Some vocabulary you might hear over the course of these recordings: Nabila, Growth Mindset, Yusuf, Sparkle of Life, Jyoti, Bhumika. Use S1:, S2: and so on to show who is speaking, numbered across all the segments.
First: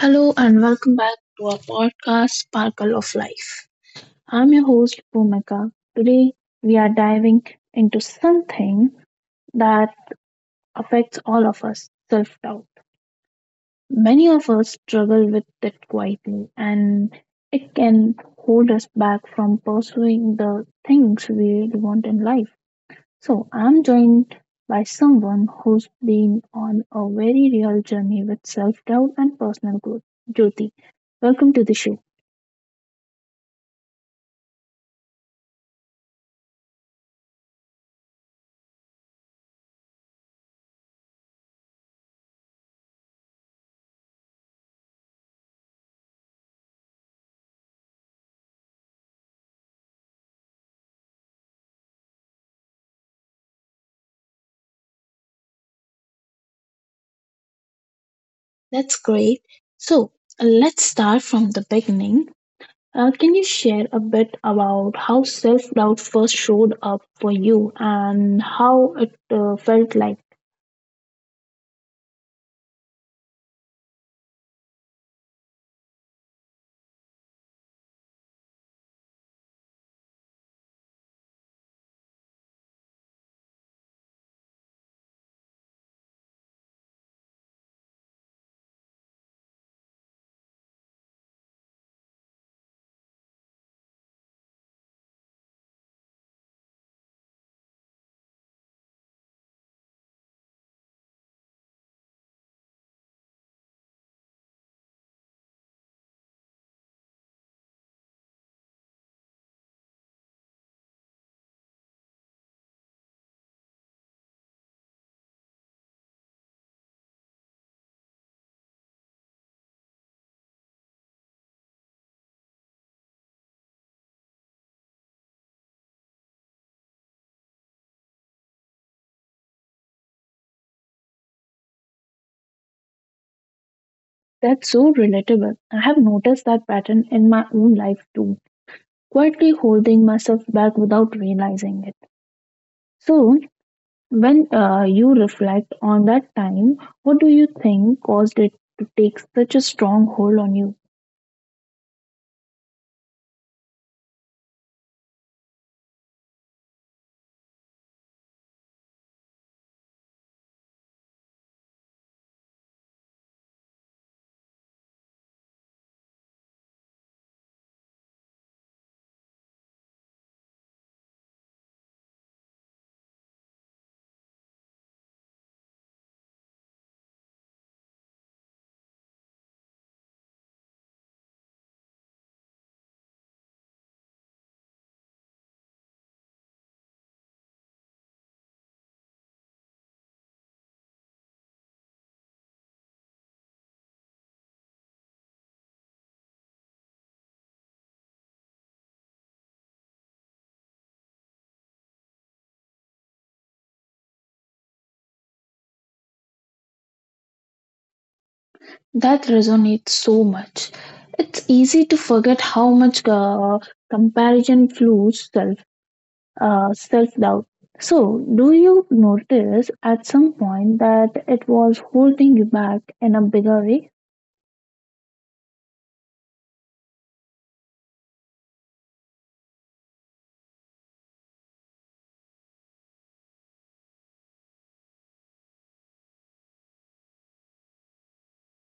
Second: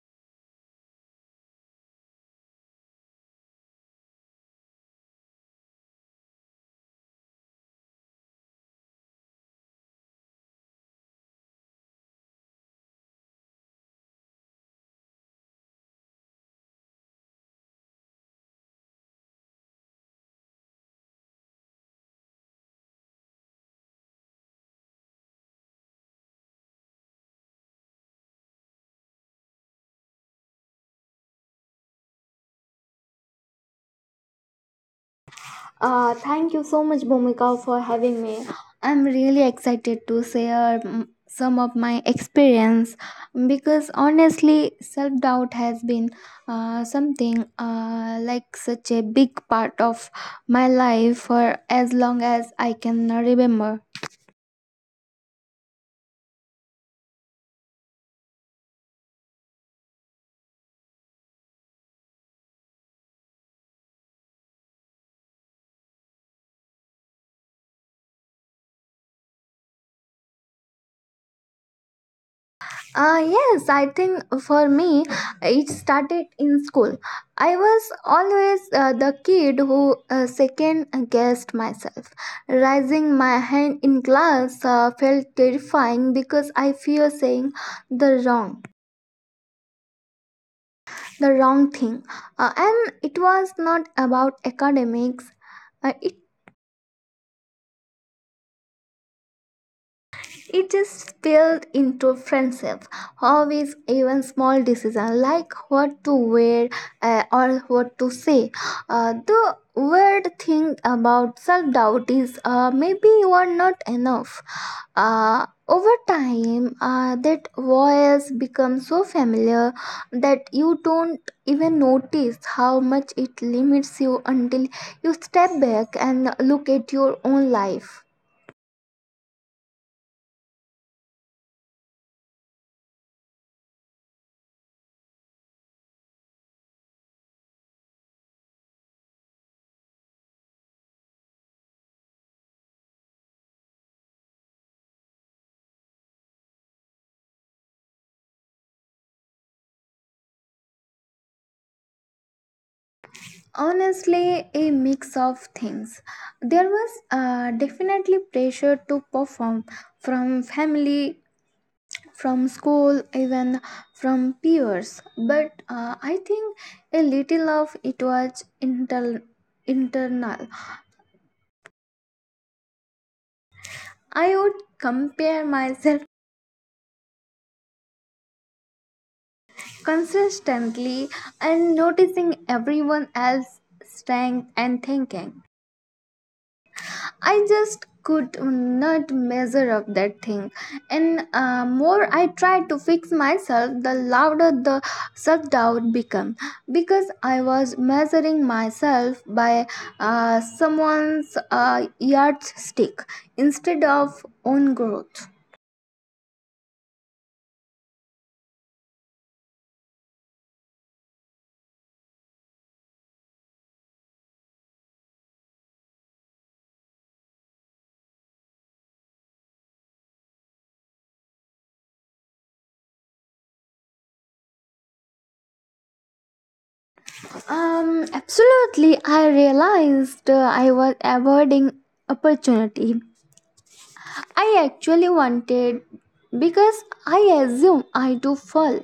S1: Hello and welcome back to our podcast, Sparkle of Life. I'm your host, Bhumika. Today, we are diving into something that affects all of us self doubt. Many of us struggle with it quietly, and it can hold us back from pursuing the things we really want in life. So, I'm joined by someone who's been on a very real journey with self doubt and personal growth, Jyoti. Welcome to the show.
S2: Thank you so much, Bhumika, for having me. I'm really excited to share some of my experience because honestly, self doubt has been something like such a big part of my life for as long as I can remember.
S1: That's great. So let's start from the beginning. Can you share a bit about how self doubt first showed up for you and how it felt like?
S2: Yes, I think for me it started in school. I was always the kid who second guessed myself. Raising my hand in class felt terrifying because I fear saying the wrong, the wrong thing. And it was not about academics. Uh, it It just spilled into friendship, hobbies, even small decisions like what to wear or what to say. The weird thing about self doubt is maybe you are not enough. Over time, that voice becomes so familiar that you don't even notice how much it limits you until you step back and look at your own life.
S1: That's so relatable. I have noticed that pattern in my own life too, quietly holding myself back without realizing it. So, when you reflect on that time, what do you think caused it to take such a strong hold on you?
S2: Honestly, a mix of things. There was definitely pressure to perform, from family, from school, even from peers, but I think a little of it was internal. I would compare myself consistently and noticing everyone else's strength and thinking I just could not measure up that thing. And more I tried to fix myself, the louder the self doubt became. Because I was measuring myself by someone's yardstick instead of own growth.
S1: That resonates so much. It's easy to forget how much comparison fuels self doubt. So, do you notice at some point that it was holding you back in a bigger way?
S2: Absolutely, I realized I was avoiding opportunity I actually wanted because I assume I do fall.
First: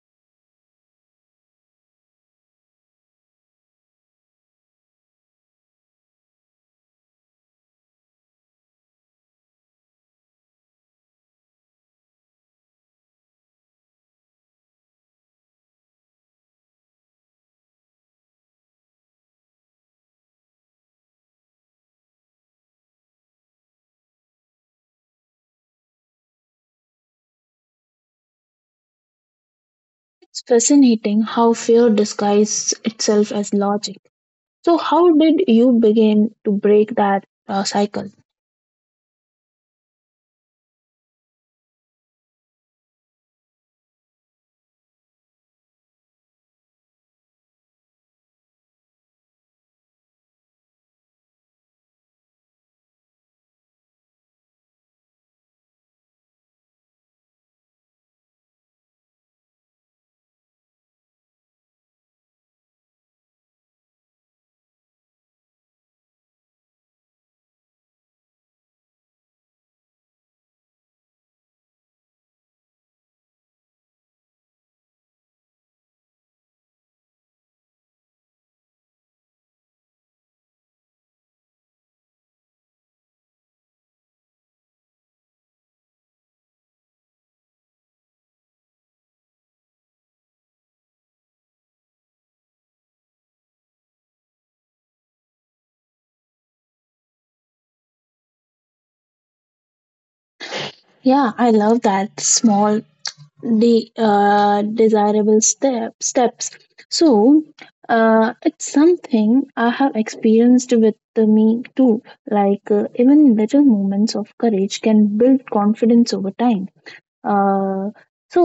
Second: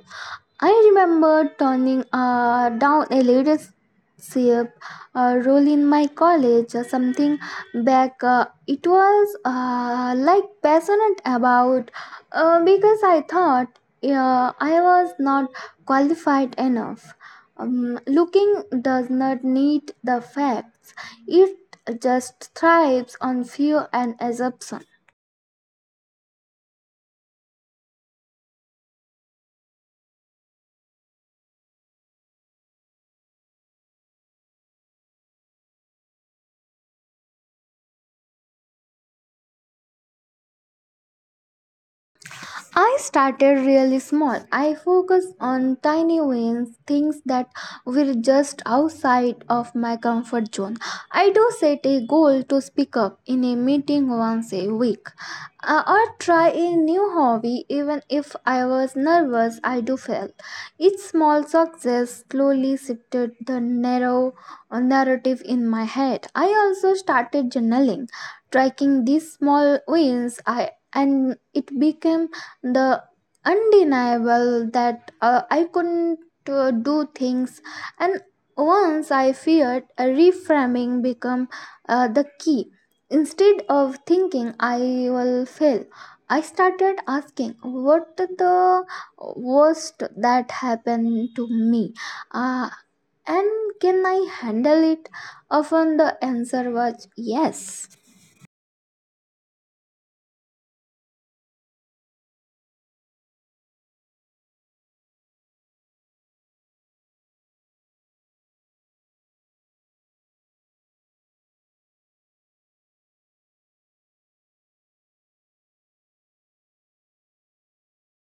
S2: I remember turning down a leadership role in my college or something back. It was like passionate about because I thought I was not qualified enough. Looking does not need the facts, it just thrives on fear and assumption.
S1: It's fascinating how fear disguises itself as logic. So, how did you begin to break that cycle?
S2: I started really small. I focused on tiny wins, things that were just outside of my comfort zone. I do set a goal to speak up in a meeting once a week or try a new hobby even if I was nervous. I do fail. Each small success slowly shifted the narrow narrative in my head. I also started journaling, tracking these small wins. I and it became the undeniable that I couldn't do things, and once I feared a reframing become the key. Instead of thinking I will fail, I started asking what the worst that happened to me, uh, and can I handle it? Often the answer was yes.
S1: Yeah, I love that small the uh, desirable step steps, so it's something I have experienced with the me too, like even little moments of courage can build confidence over time. Uh, so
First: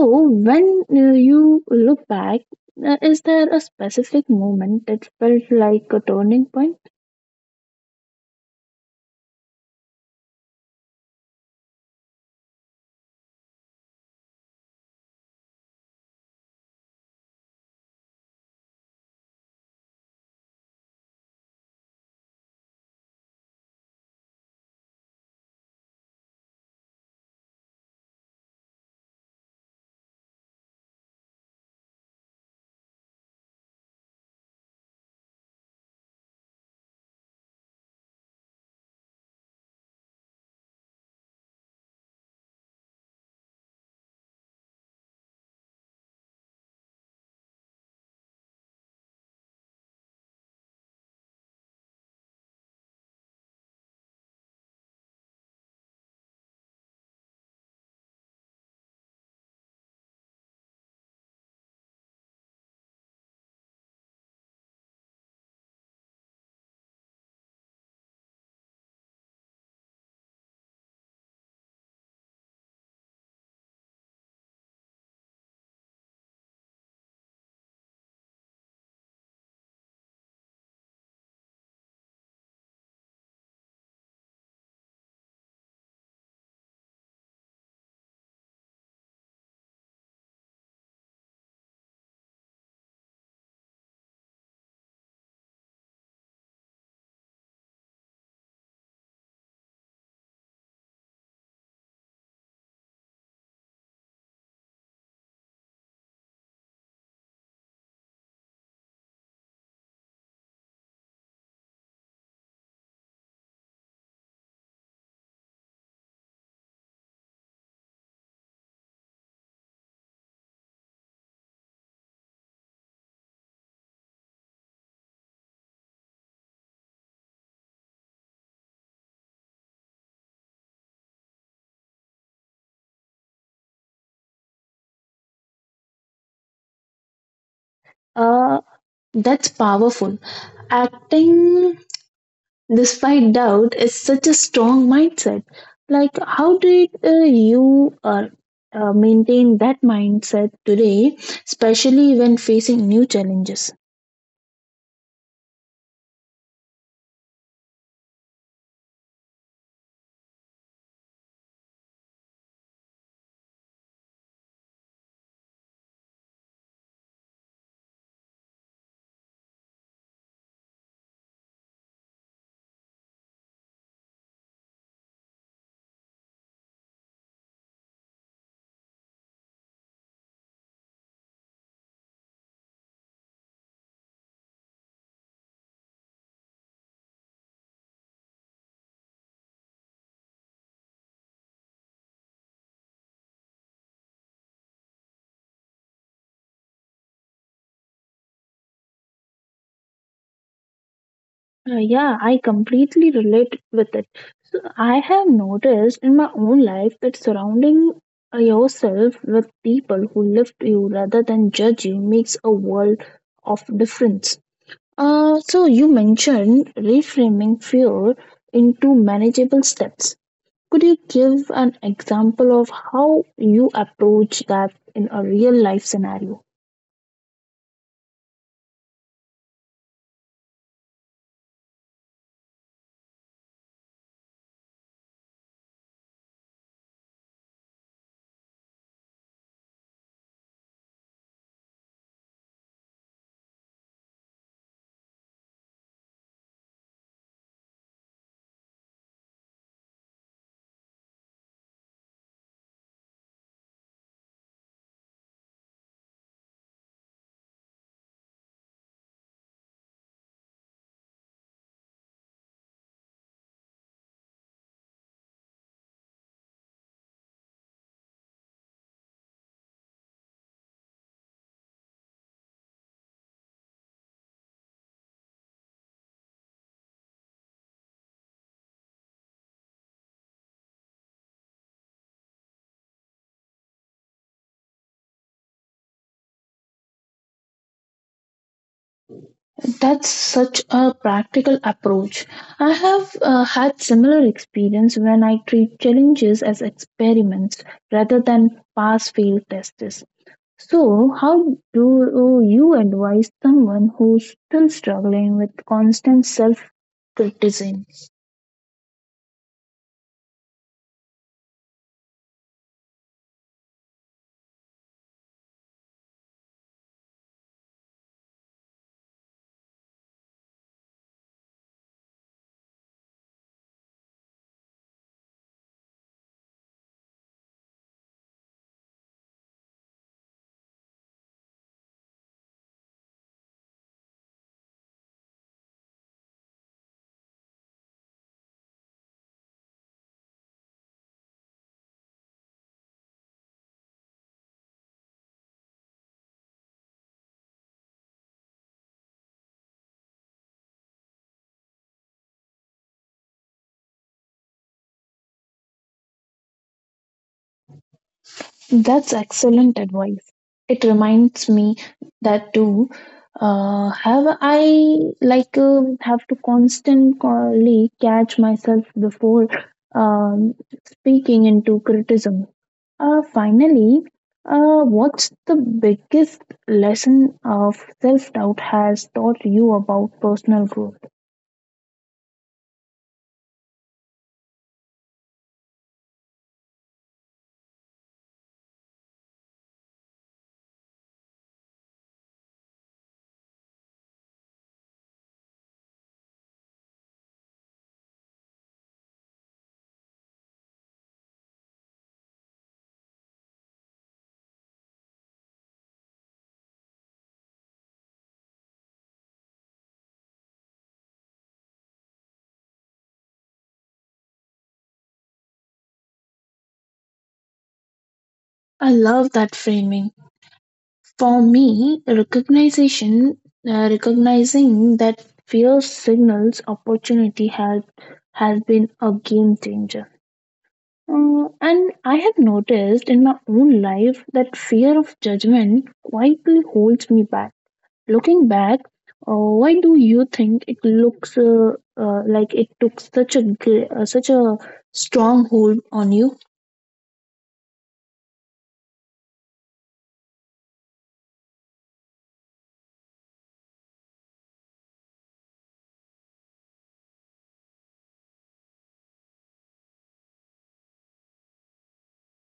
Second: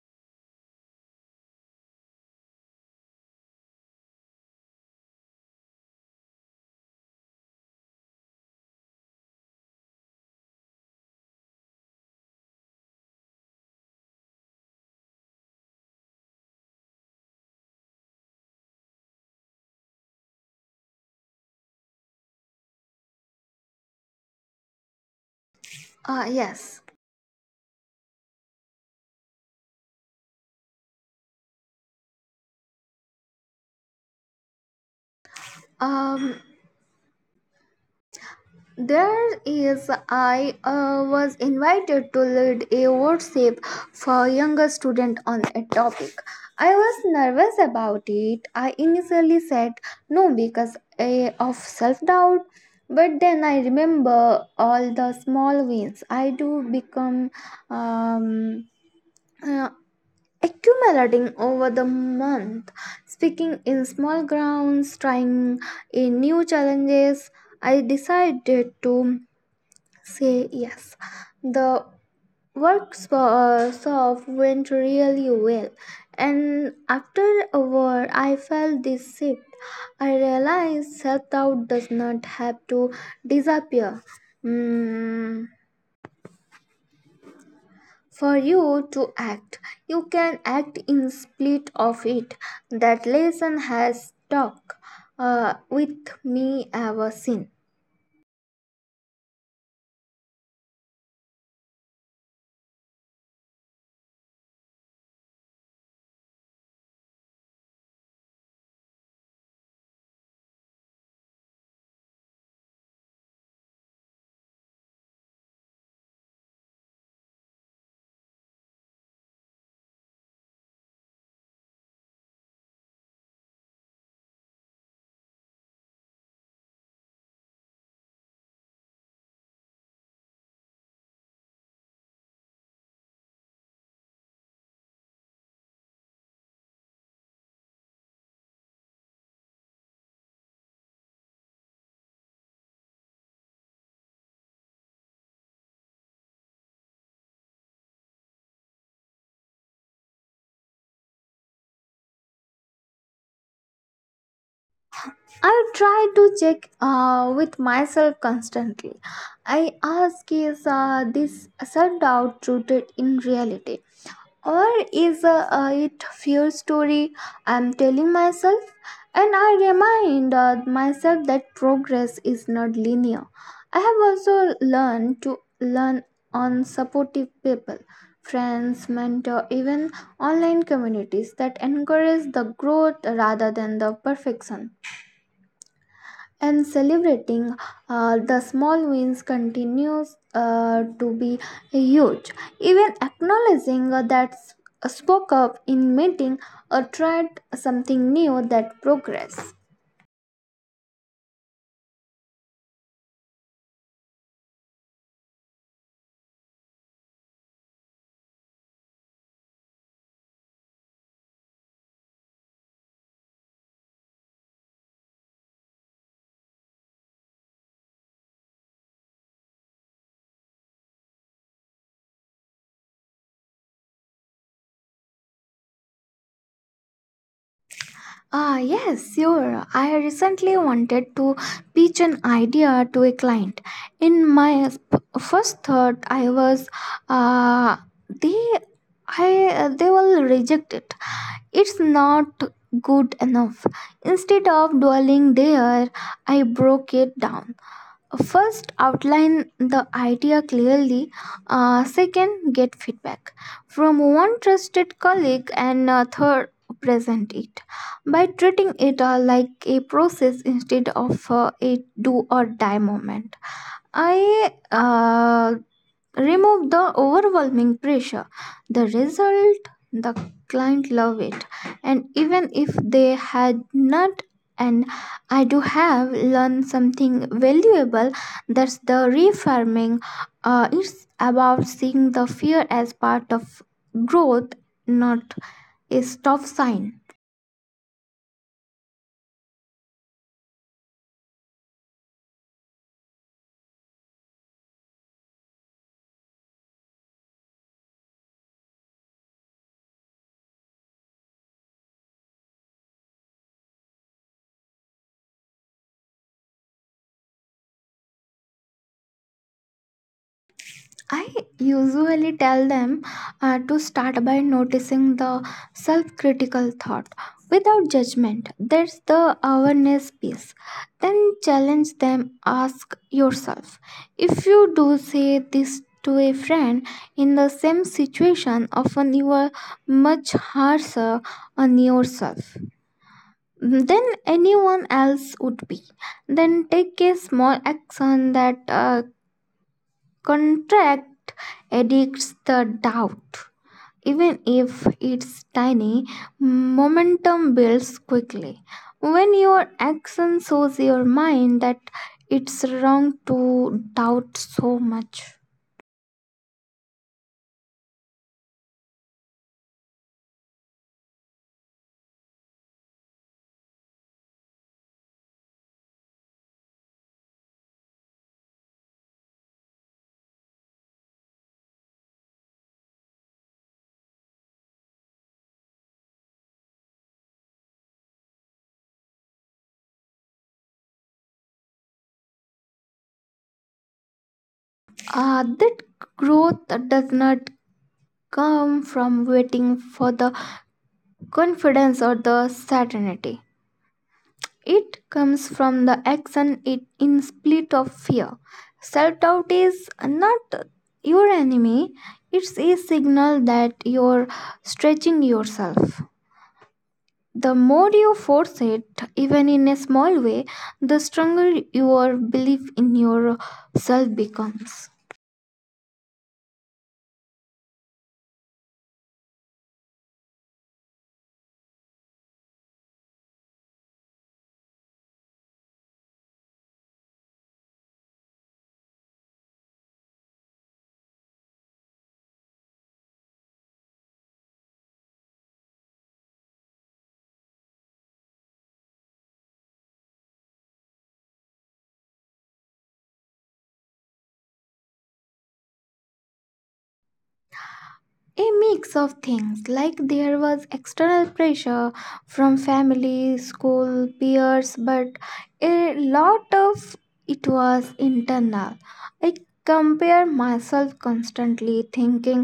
S1: when you look back, is there a specific moment that felt like a turning point?
S2: Yes. Um, There is, I was invited to lead a workshop for younger students on a topic. I was nervous about it. I initially said no because of self doubt, but then I remember all the small wins. I do become um, uh, accumulating over the month, speaking in small grounds, trying a new challenges. I decided to say yes. The works were, soft went really well, and after a while, I felt this shift. I realized self doubt does not have to disappear. Mm, For you to act, you can act in spite of it. That lesson has stuck with me ever since.
S1: Uh, that's powerful. Acting despite doubt is such a strong mindset. Like, how did you maintain that mindset today, especially when facing new challenges?
S2: I try to check with myself constantly. I ask is this self doubt rooted in reality or is it fear story I'm telling myself? And I remind myself that progress is not linear. I have also learned to learn on supportive people, friends, mentor, even online communities that encourage the growth rather than the perfection, and celebrating the small wins continues to be huge, even acknowledging spoke up in meeting or tried something new, that progress.
S1: Yeah, I completely relate with it. So I have noticed in my own life that surrounding yourself with people who lift you rather than judge you makes a world of difference. So you mentioned reframing fear into manageable steps. Could you give an example of how you approach that in a real life scenario?
S2: Ah, yes, sure. I recently wanted to pitch an idea to a client. In my first thought, I was, uh, they, I, they will reject it. It's not good enough. Instead of dwelling there, I broke it down. First, outline the idea clearly. Second, get feedback from one trusted colleague. And third, present it by treating it like a process instead of a do or die moment. I remove the overwhelming pressure, the result, the client love it, and even if they had not, and I do have learned something valuable. That's the reframing. It's about seeing the fear as part of growth, not a stop sign.
S1: That's such a practical approach. I have had similar experience when I treat challenges as experiments rather than pass fail tests. So, how do you advise someone who's still struggling with constant self criticism?
S2: I usually tell them to start by noticing the self critical thought without judgment. That's the awareness piece. Then challenge them, ask yourself if you do say this to a friend in the same situation, often you are much harsher on yourself than anyone else would be. Then take a small action that contracts edits the doubt. Even if it's tiny, momentum builds quickly. When your action shows your mind that it's wrong to doubt so much,
S1: That's excellent advice. It reminds me that too. Have I like have to constantly catch myself before um, speaking into criticism? Finally, what's the biggest lesson of self doubt has taught you about personal growth?
S2: that growth does not come from waiting for the confidence or the certainty. It comes from the action it in split of fear. Self doubt is not your enemy, it's a signal that you're stretching yourself. The more you force it, even in a small way, the stronger your belief in yourself becomes.
S1: I love that framing. For me, recognizing that fear signals opportunity has been a game changer. And I have noticed in my own life that fear of judgment quietly holds me back. Looking back, why do you think it looks like it took such a strong hold on you?
S2: A mix of things, like there was external pressure from family, school, peers, but a lot of it was internal. I compare myself constantly, thinking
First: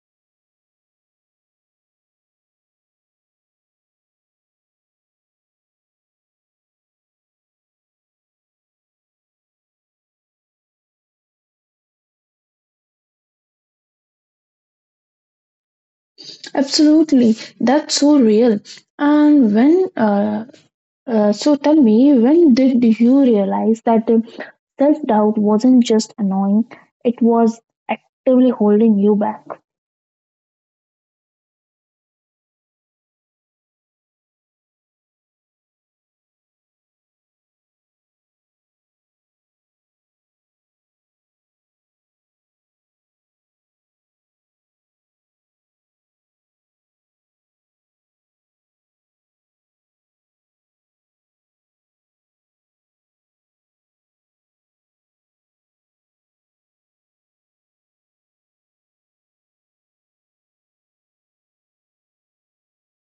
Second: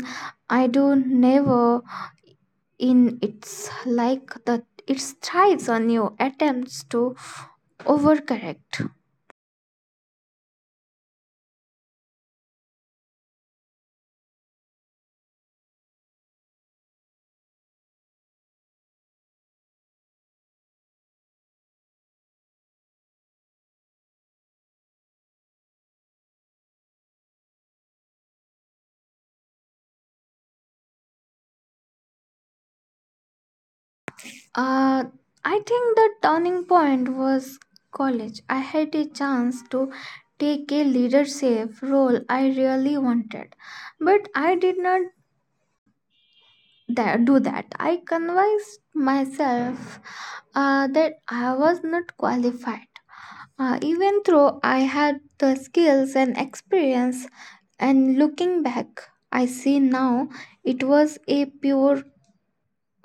S2: I do never in it's like that it thrives on you attempts to overcorrect.
S1: Absolutely, that's so real. And when so tell me, when did you realize that self doubt wasn't just annoying, it was actively holding you back?
S2: Uh, I think the turning point was college. I had a chance to take a leadership role I really wanted, but I did not do that. I convinced myself that I was not qualified. Even though I had the skills and experience, and looking back, I see now it was a pure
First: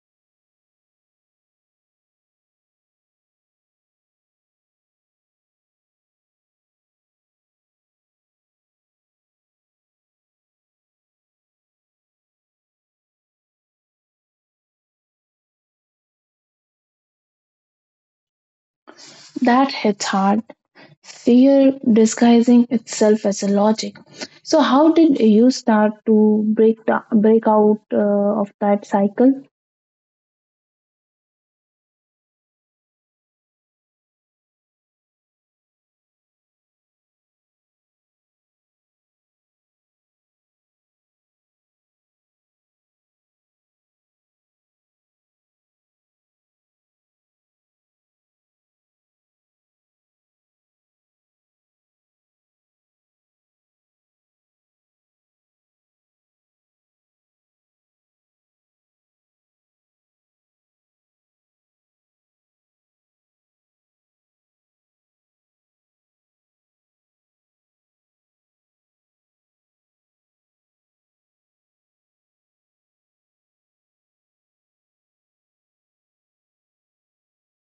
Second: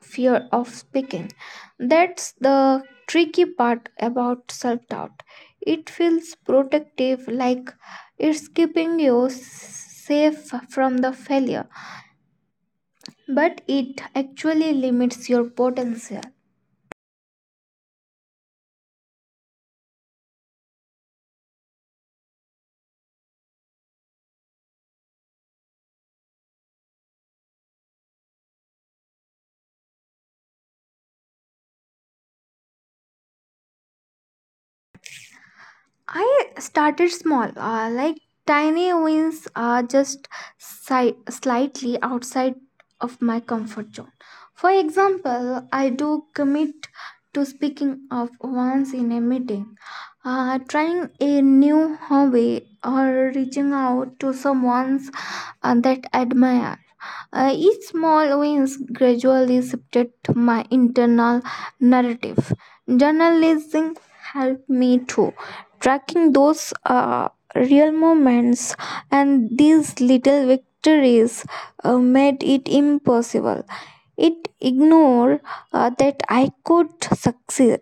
S2: fear of speaking. That's the tricky part about self doubt. It feels protective, like it's keeping you safe from the failure, but it actually limits your potential.
S1: That hits hard. Fear disguising itself as a logic. So, how did you start to break out of that cycle?
S2: I started small, like tiny wins are just slightly outside of my comfort zone. For example, I do commit to speaking up once in a meeting, trying a new hobby, or reaching out to someone that I admire. Each small wins gradually shifted my internal narrative. Journalism helped me too, tracking those real moments, and these little victories made it impossible it ignored that I could succeed.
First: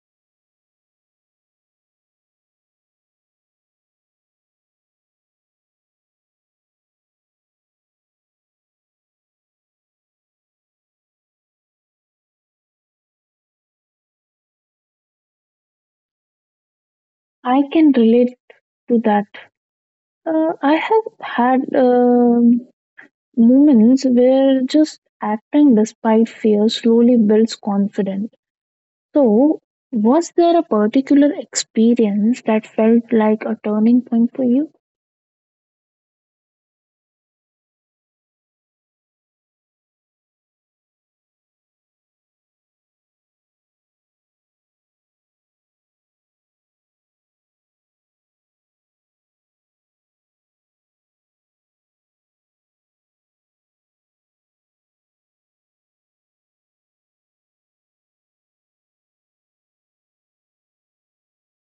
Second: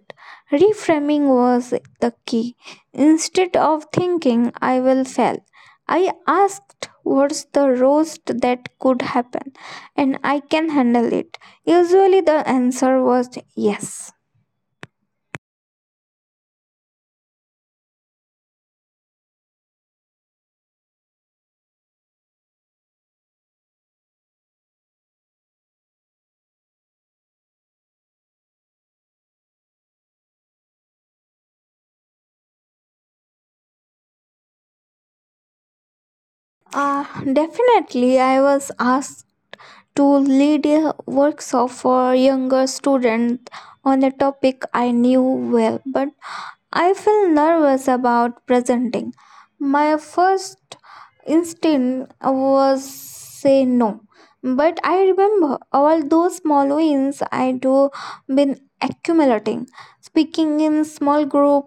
S2: Reframing was the key. Instead of thinking I will fail, I asked what's the worst that could happen and I can handle it. Usually the answer was yes.
S1: I can relate to that. I have had moments where just acting despite fear slowly builds confidence. So, was there a particular experience that felt like a turning point for you?
S2: Definitely, I was asked to lead a workshop for younger students on a topic I knew well, but I felt nervous about presenting. My first instinct was say no, but I remember all those small wins I do been accumulating. Speaking in small group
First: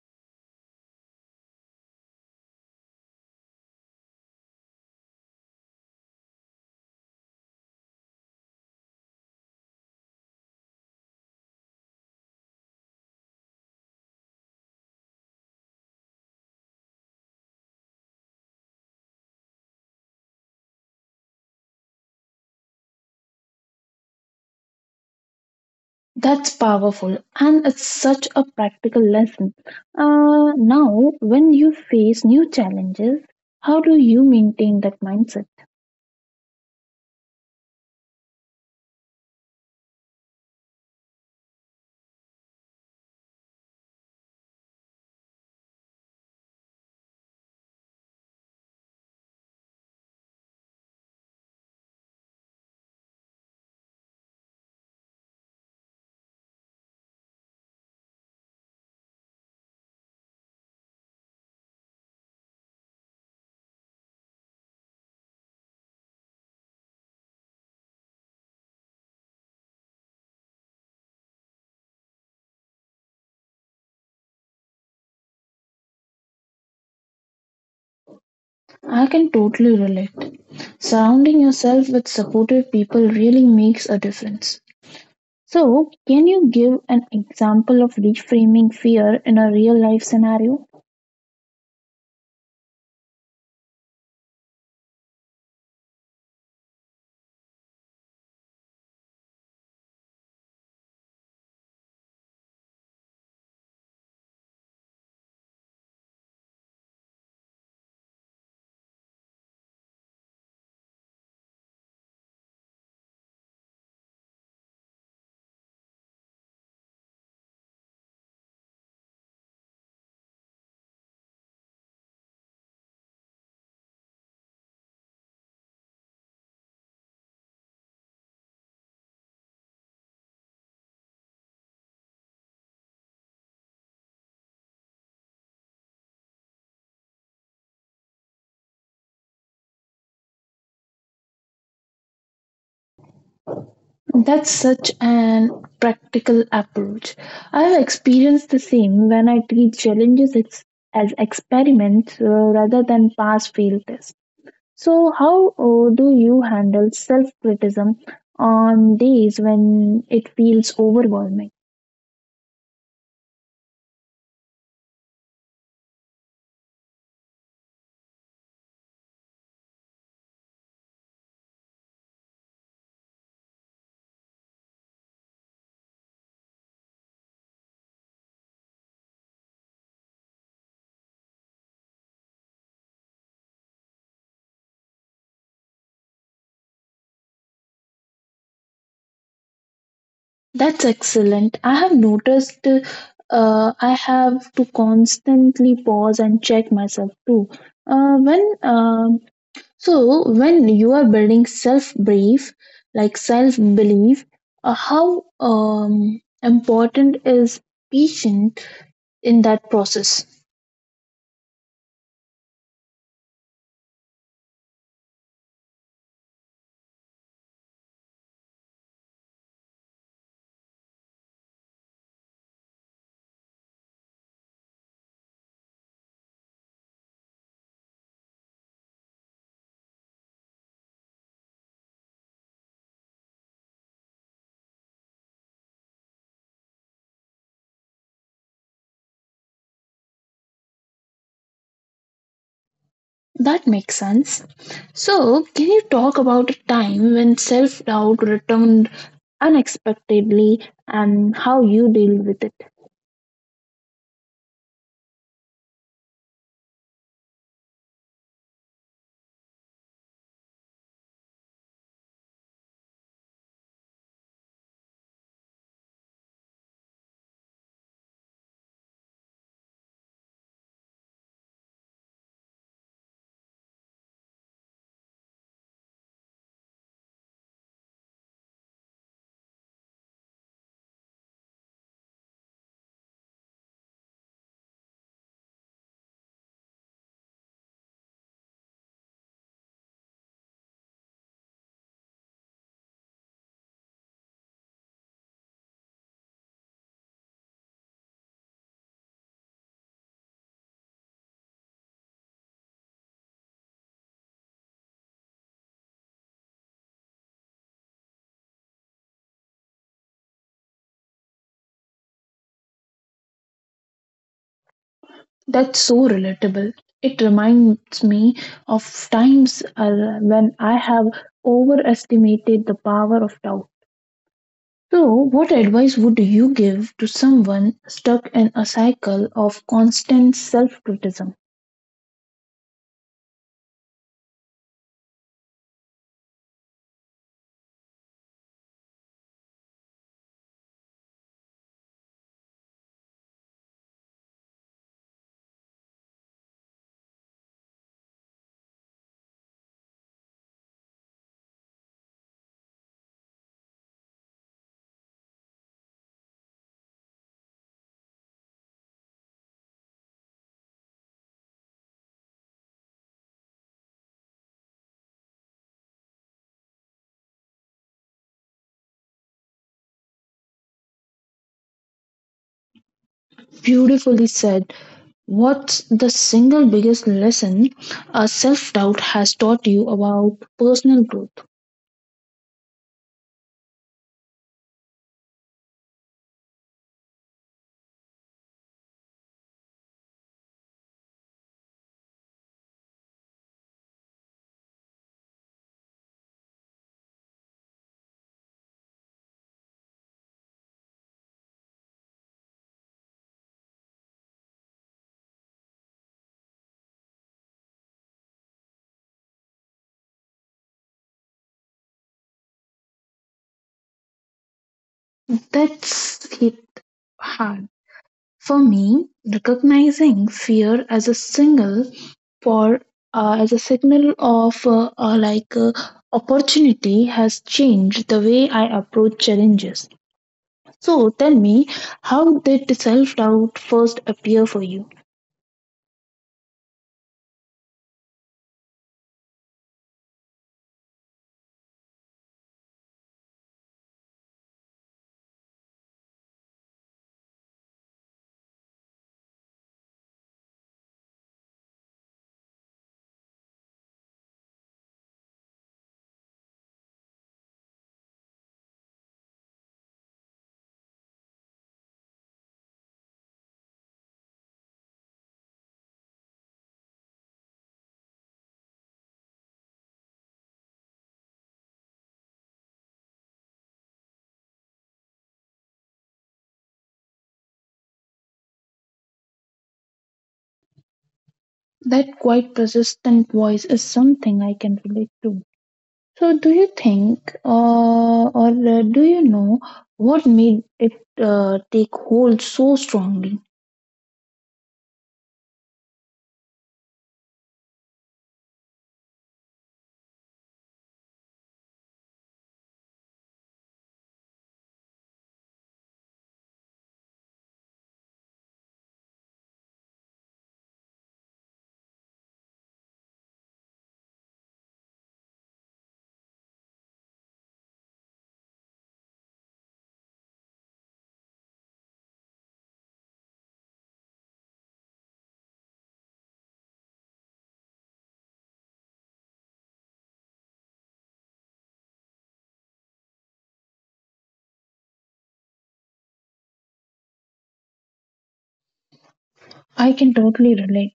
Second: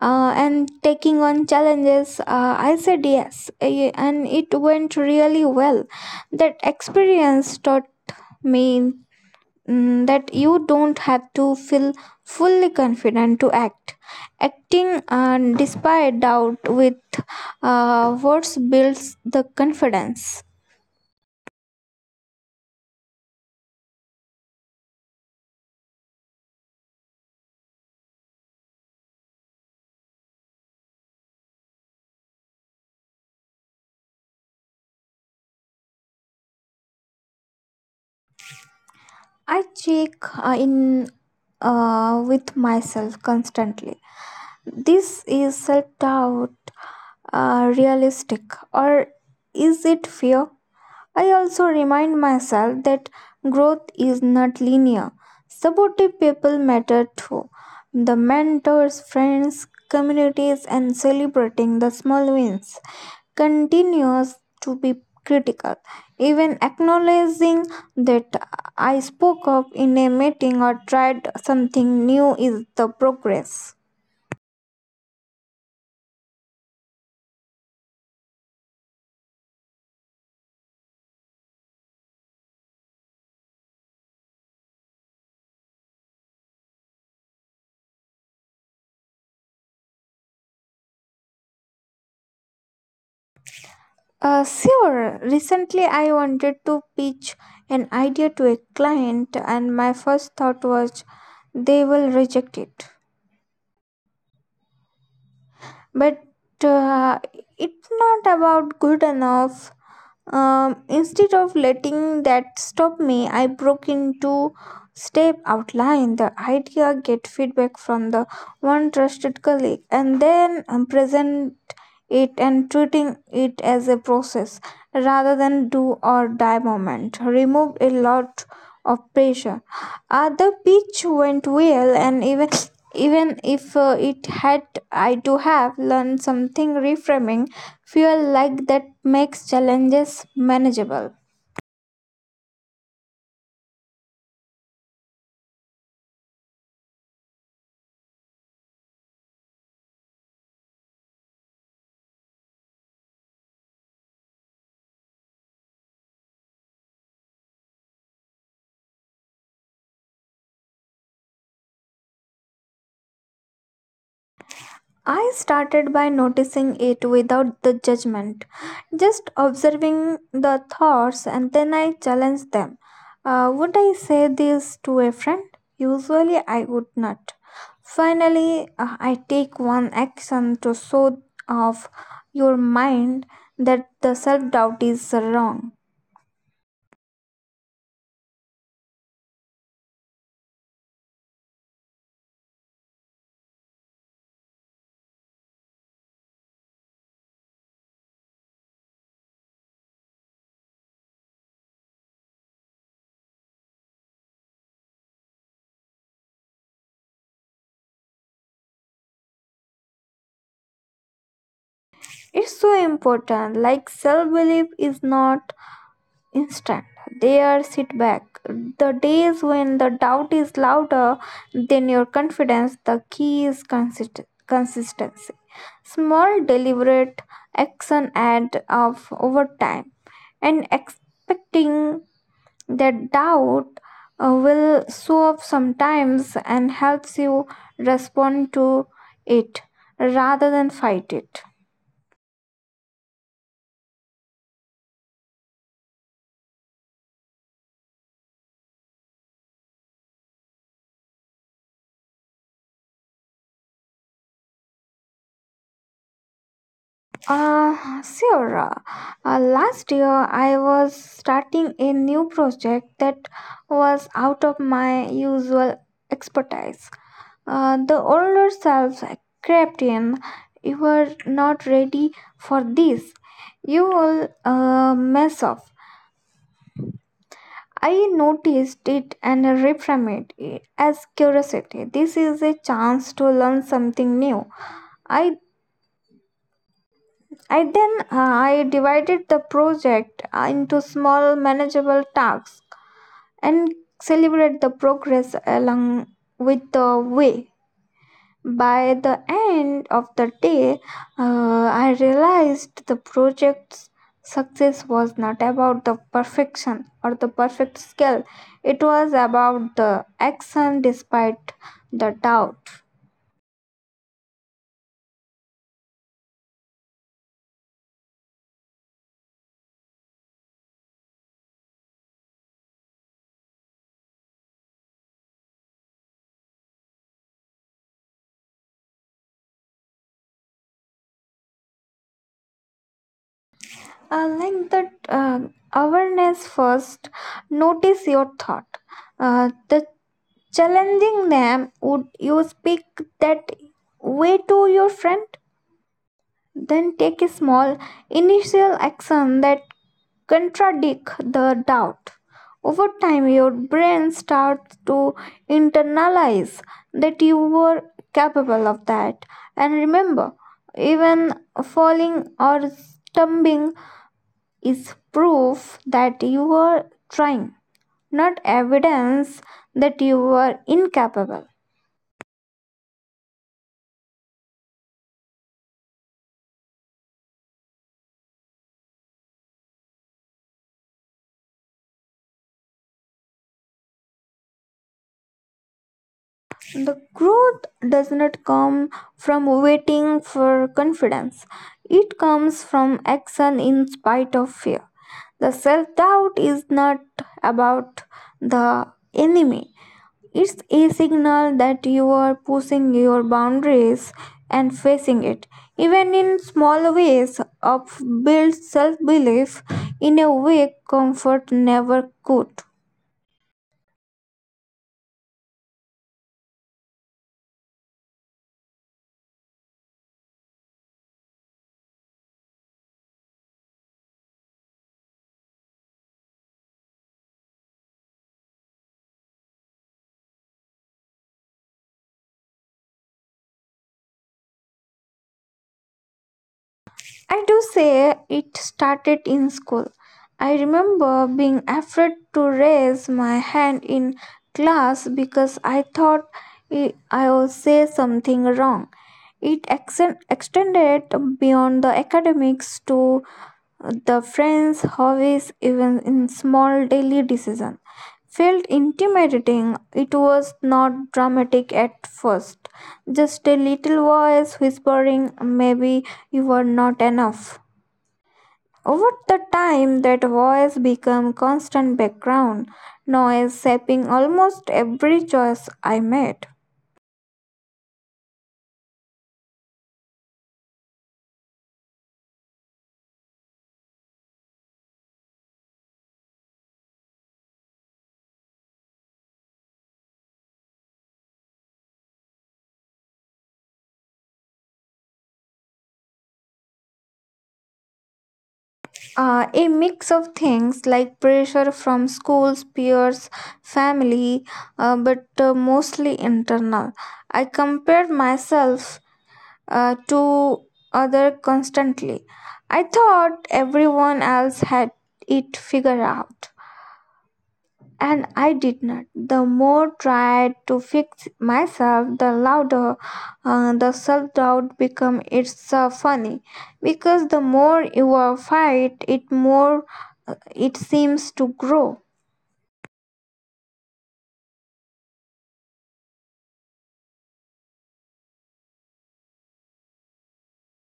S2: and taking on challenges, I said yes, and it went really well. That experience taught me that you don't have to feel fully confident to act. Acting despite doubt with words builds the confidence.
S1: That's powerful and it's such a practical lesson. Now, when you face new challenges, how do you maintain that mindset?
S2: I check in with myself constantly. This is self doubt realistic or is it fear? I also remind myself that growth is not linear. Supportive people matter too. The mentors, friends, communities, and celebrating the small wins continues to be critical. Even acknowledging that I spoke up in a meeting or tried something new is the progress.
S1: I can totally relate. Surrounding yourself with supportive people really makes a difference. So, can you give an example of reframing fear in a real life scenario?
S2: Sure, recently I wanted to pitch an idea to a client, and my first thought was they will reject it. But uh, it's not about good enough. Instead of letting that stop me, I broke into step, outline the idea, get feedback from the one trusted colleague, and then present it, and treating it as a process rather than do or die moment removed a lot of pressure. The pitch went well, and even if it had, I do have learned something. Reframing fuel like that makes challenges manageable.
S1: That's such an practical approach. I've experienced the same when I treat as experiments rather than pass fail tests. So, how do you handle self criticism on days when it feels overwhelming?
S2: I started by noticing it without the judgment, just observing the thoughts, and then I challenged them. Would I say this to a friend? Usually I would not. Finally, I take one action to show off your mind that the self doubt is wrong.
S1: That's excellent. I have noticed I have to constantly pause and check myself too. When So when you are building self brief, like self belief, how important is patient in that process?
S2: It's so important, like self belief is not instant. Dare sit back. The days when the doubt is louder than your confidence, the key is consistency. Small, deliberate action add of over time, and expecting that doubt will show up sometimes and helps you respond to it rather than fight it.
S1: That makes sense. So can you talk about a time when self doubt returned unexpectedly and how you deal with it?
S2: Sure. Last year I was starting a new project that was out of my usual expertise. The older self crept in. You were not ready for this. You will mess up. I noticed it and reframed it as curiosity. This is a chance to learn something new. I I then I divided the project into small manageable tasks and celebrate the progress along with the way. By the end of the day, I realized the project's success was not about the perfection or the perfect skill. It was about the action despite the doubt.
S1: That's so relatable. It reminds me of times when I have overestimated the power of doubt. So, what advice would you give to someone stuck in a cycle of constant self criticism?
S2: Like that Awareness first, notice your thought, the challenging them, would you speak that way to your friend? Then take a small initial action that contradict the doubt. Over time your brain starts to internalize that you were capable of that. And remember, even falling or stumbling is proof that you are trying, not evidence that you are incapable.
S1: Beautifully said. What's the single biggest lesson a self doubt has taught you about personal growth?
S2: The growth does not come from waiting for confidence, it comes from action in spite of fear. The self doubt is not about the enemy, it's a signal that you are pushing your boundaries and facing it. Even in small ways, up builds self belief in a way comfort never could.
S1: That's hit hard. For me, recognizing fear as a single for as a signal of opportunity has changed the way I approach challenges. So tell me, how did self doubt first appear for you?
S2: I do say it started in school. I remember being afraid to raise my hand in class because I thought I would say something wrong. It extended beyond the academics to the friends, hobbies, even in small daily decisions felt intimidating. It was not dramatic at first, just a little voice whispering, maybe you are not enough. Over the time, that voice became constant background noise, shaping almost every choice I made.
S1: That quite persistent voice is something I can relate to. So, do you think or do you know what made it take hold so strongly?
S2: A mix of things like pressure from schools, peers, family, but mostly internal. I compared myself to other constantly. I thought everyone else had it figured out, and I did not. The more tried to fix myself, the louder the self-doubt became. It's funny because the more you fight, it more it seems to grow.
S1: I can totally relate.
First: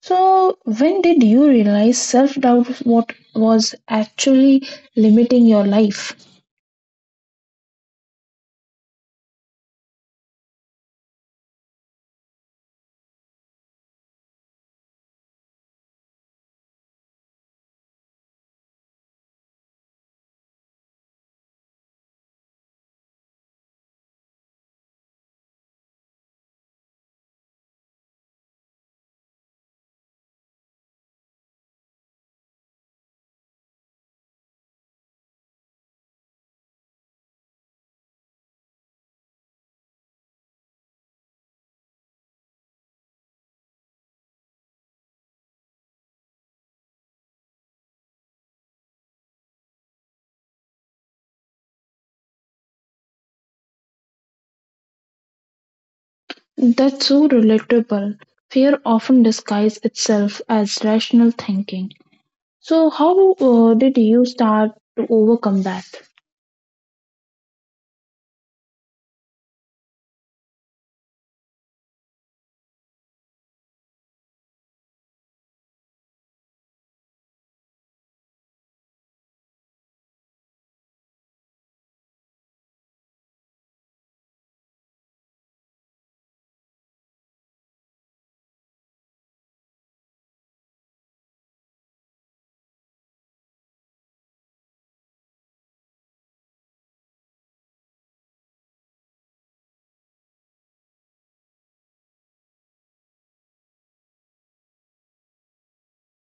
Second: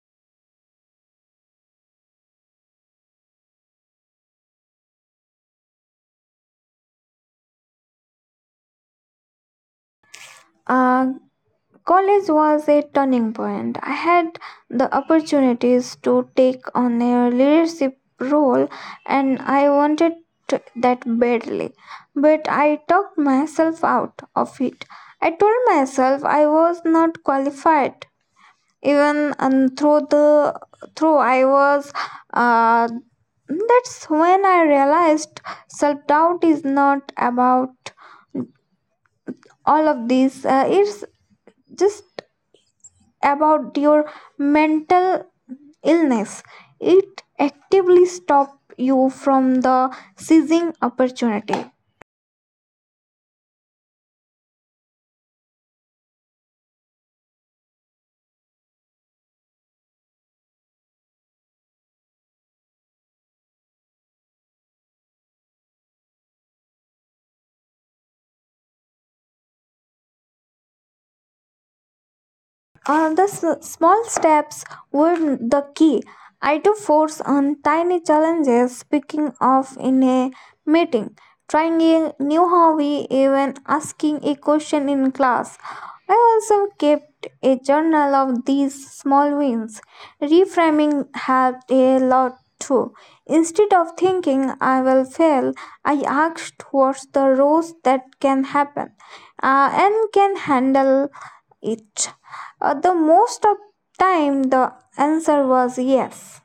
S1: So, when did you realize self doubt what was actually limiting your life?
S2: Uh, College was a turning point. I had the opportunities to take on a leadership role and I wanted that badly. But I talked myself out of it. I told myself I was not qualified. Even and through the through I was uh, that's when I realized self doubt is not about all of this. It's just about your mental illness. It actively stops you from the seizing opportunity.
S1: That's so relatable. Fear often disguises itself as rational thinking. So, how did you start to overcome that?
S2: uh, the s- Small steps were the key. I do force on tiny challenges, speaking of in a meeting, trying a new hobby, even asking a question in class. I also kept a journal of these small wins. Reframing helped a lot too. Instead of thinking I will fail, I asked what's the worst that can happen and can handle it. The most of time the answer was yes.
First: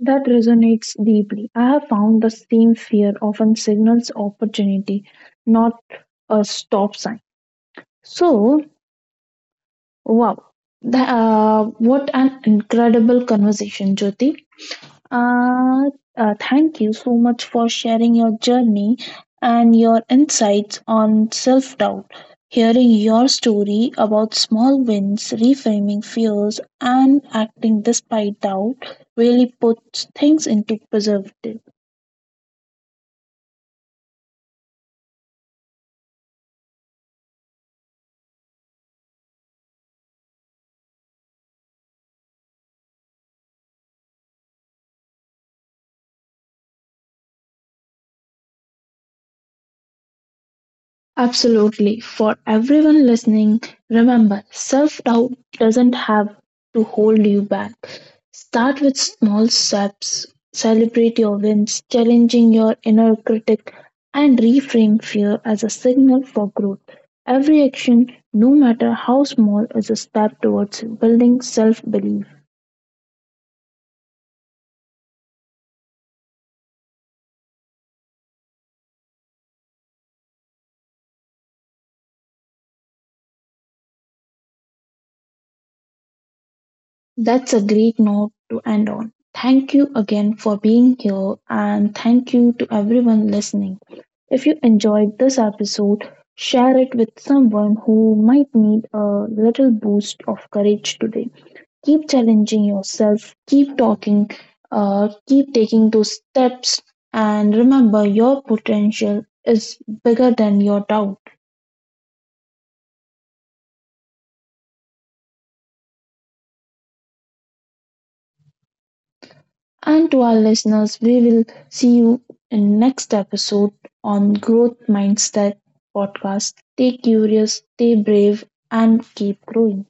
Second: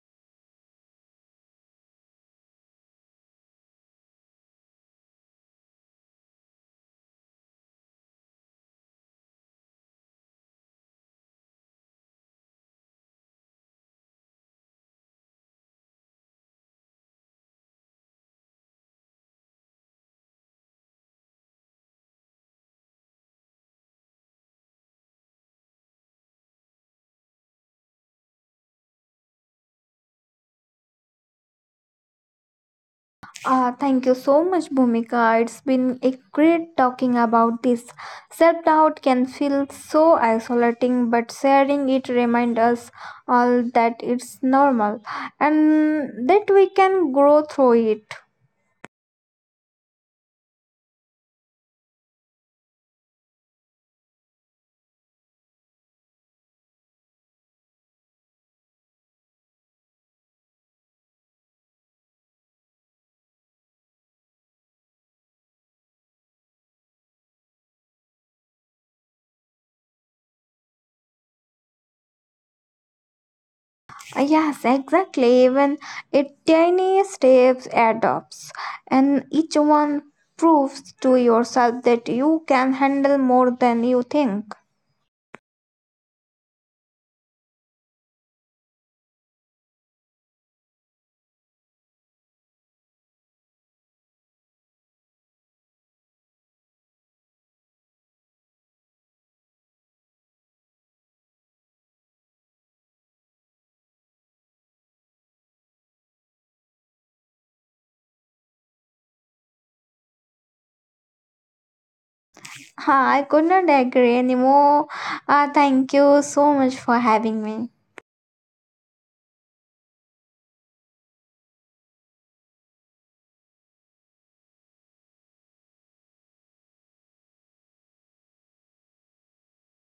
S1: That resonates deeply. I have found the same fear often signals opportunity, not a stop sign. So, wow, what an incredible conversation, Jyoti. Uh, thank you so much for sharing your journey and your insights on self doubt. Hearing your story about small wins, reframing fears, and acting despite doubt really puts things into perspective.
S2: Thank you so much, Bhumika. It's been a great talking about this. Self doubt can feel so isolating, but sharing it reminds us all that it's normal and that we can grow through it.
S1: Absolutely. For everyone listening, remember self doubt doesn't have to hold you back. Start with small steps, celebrate your wins, challenging your inner critic, and reframe fear as a signal for growth. Every action, no matter how small, is a step towards building self belief.
S2: Yes, exactly. Even a tiny steps add up, and each one proves to yourself that you can handle more than you think.
S1: That's a great note to end on. Thank you again for being here, and thank you to everyone listening. If you enjoyed this episode, share it with someone who might need a little boost of courage today. Keep challenging yourself, keep talking, keep taking those steps, and remember your potential is bigger than your doubt.
S2: Huh, I could not agree anymore. Thank you so much for having me.
S1: And to our listeners, we will see you in next episode on Growth Mindset podcast. Stay curious, stay brave, and keep growing.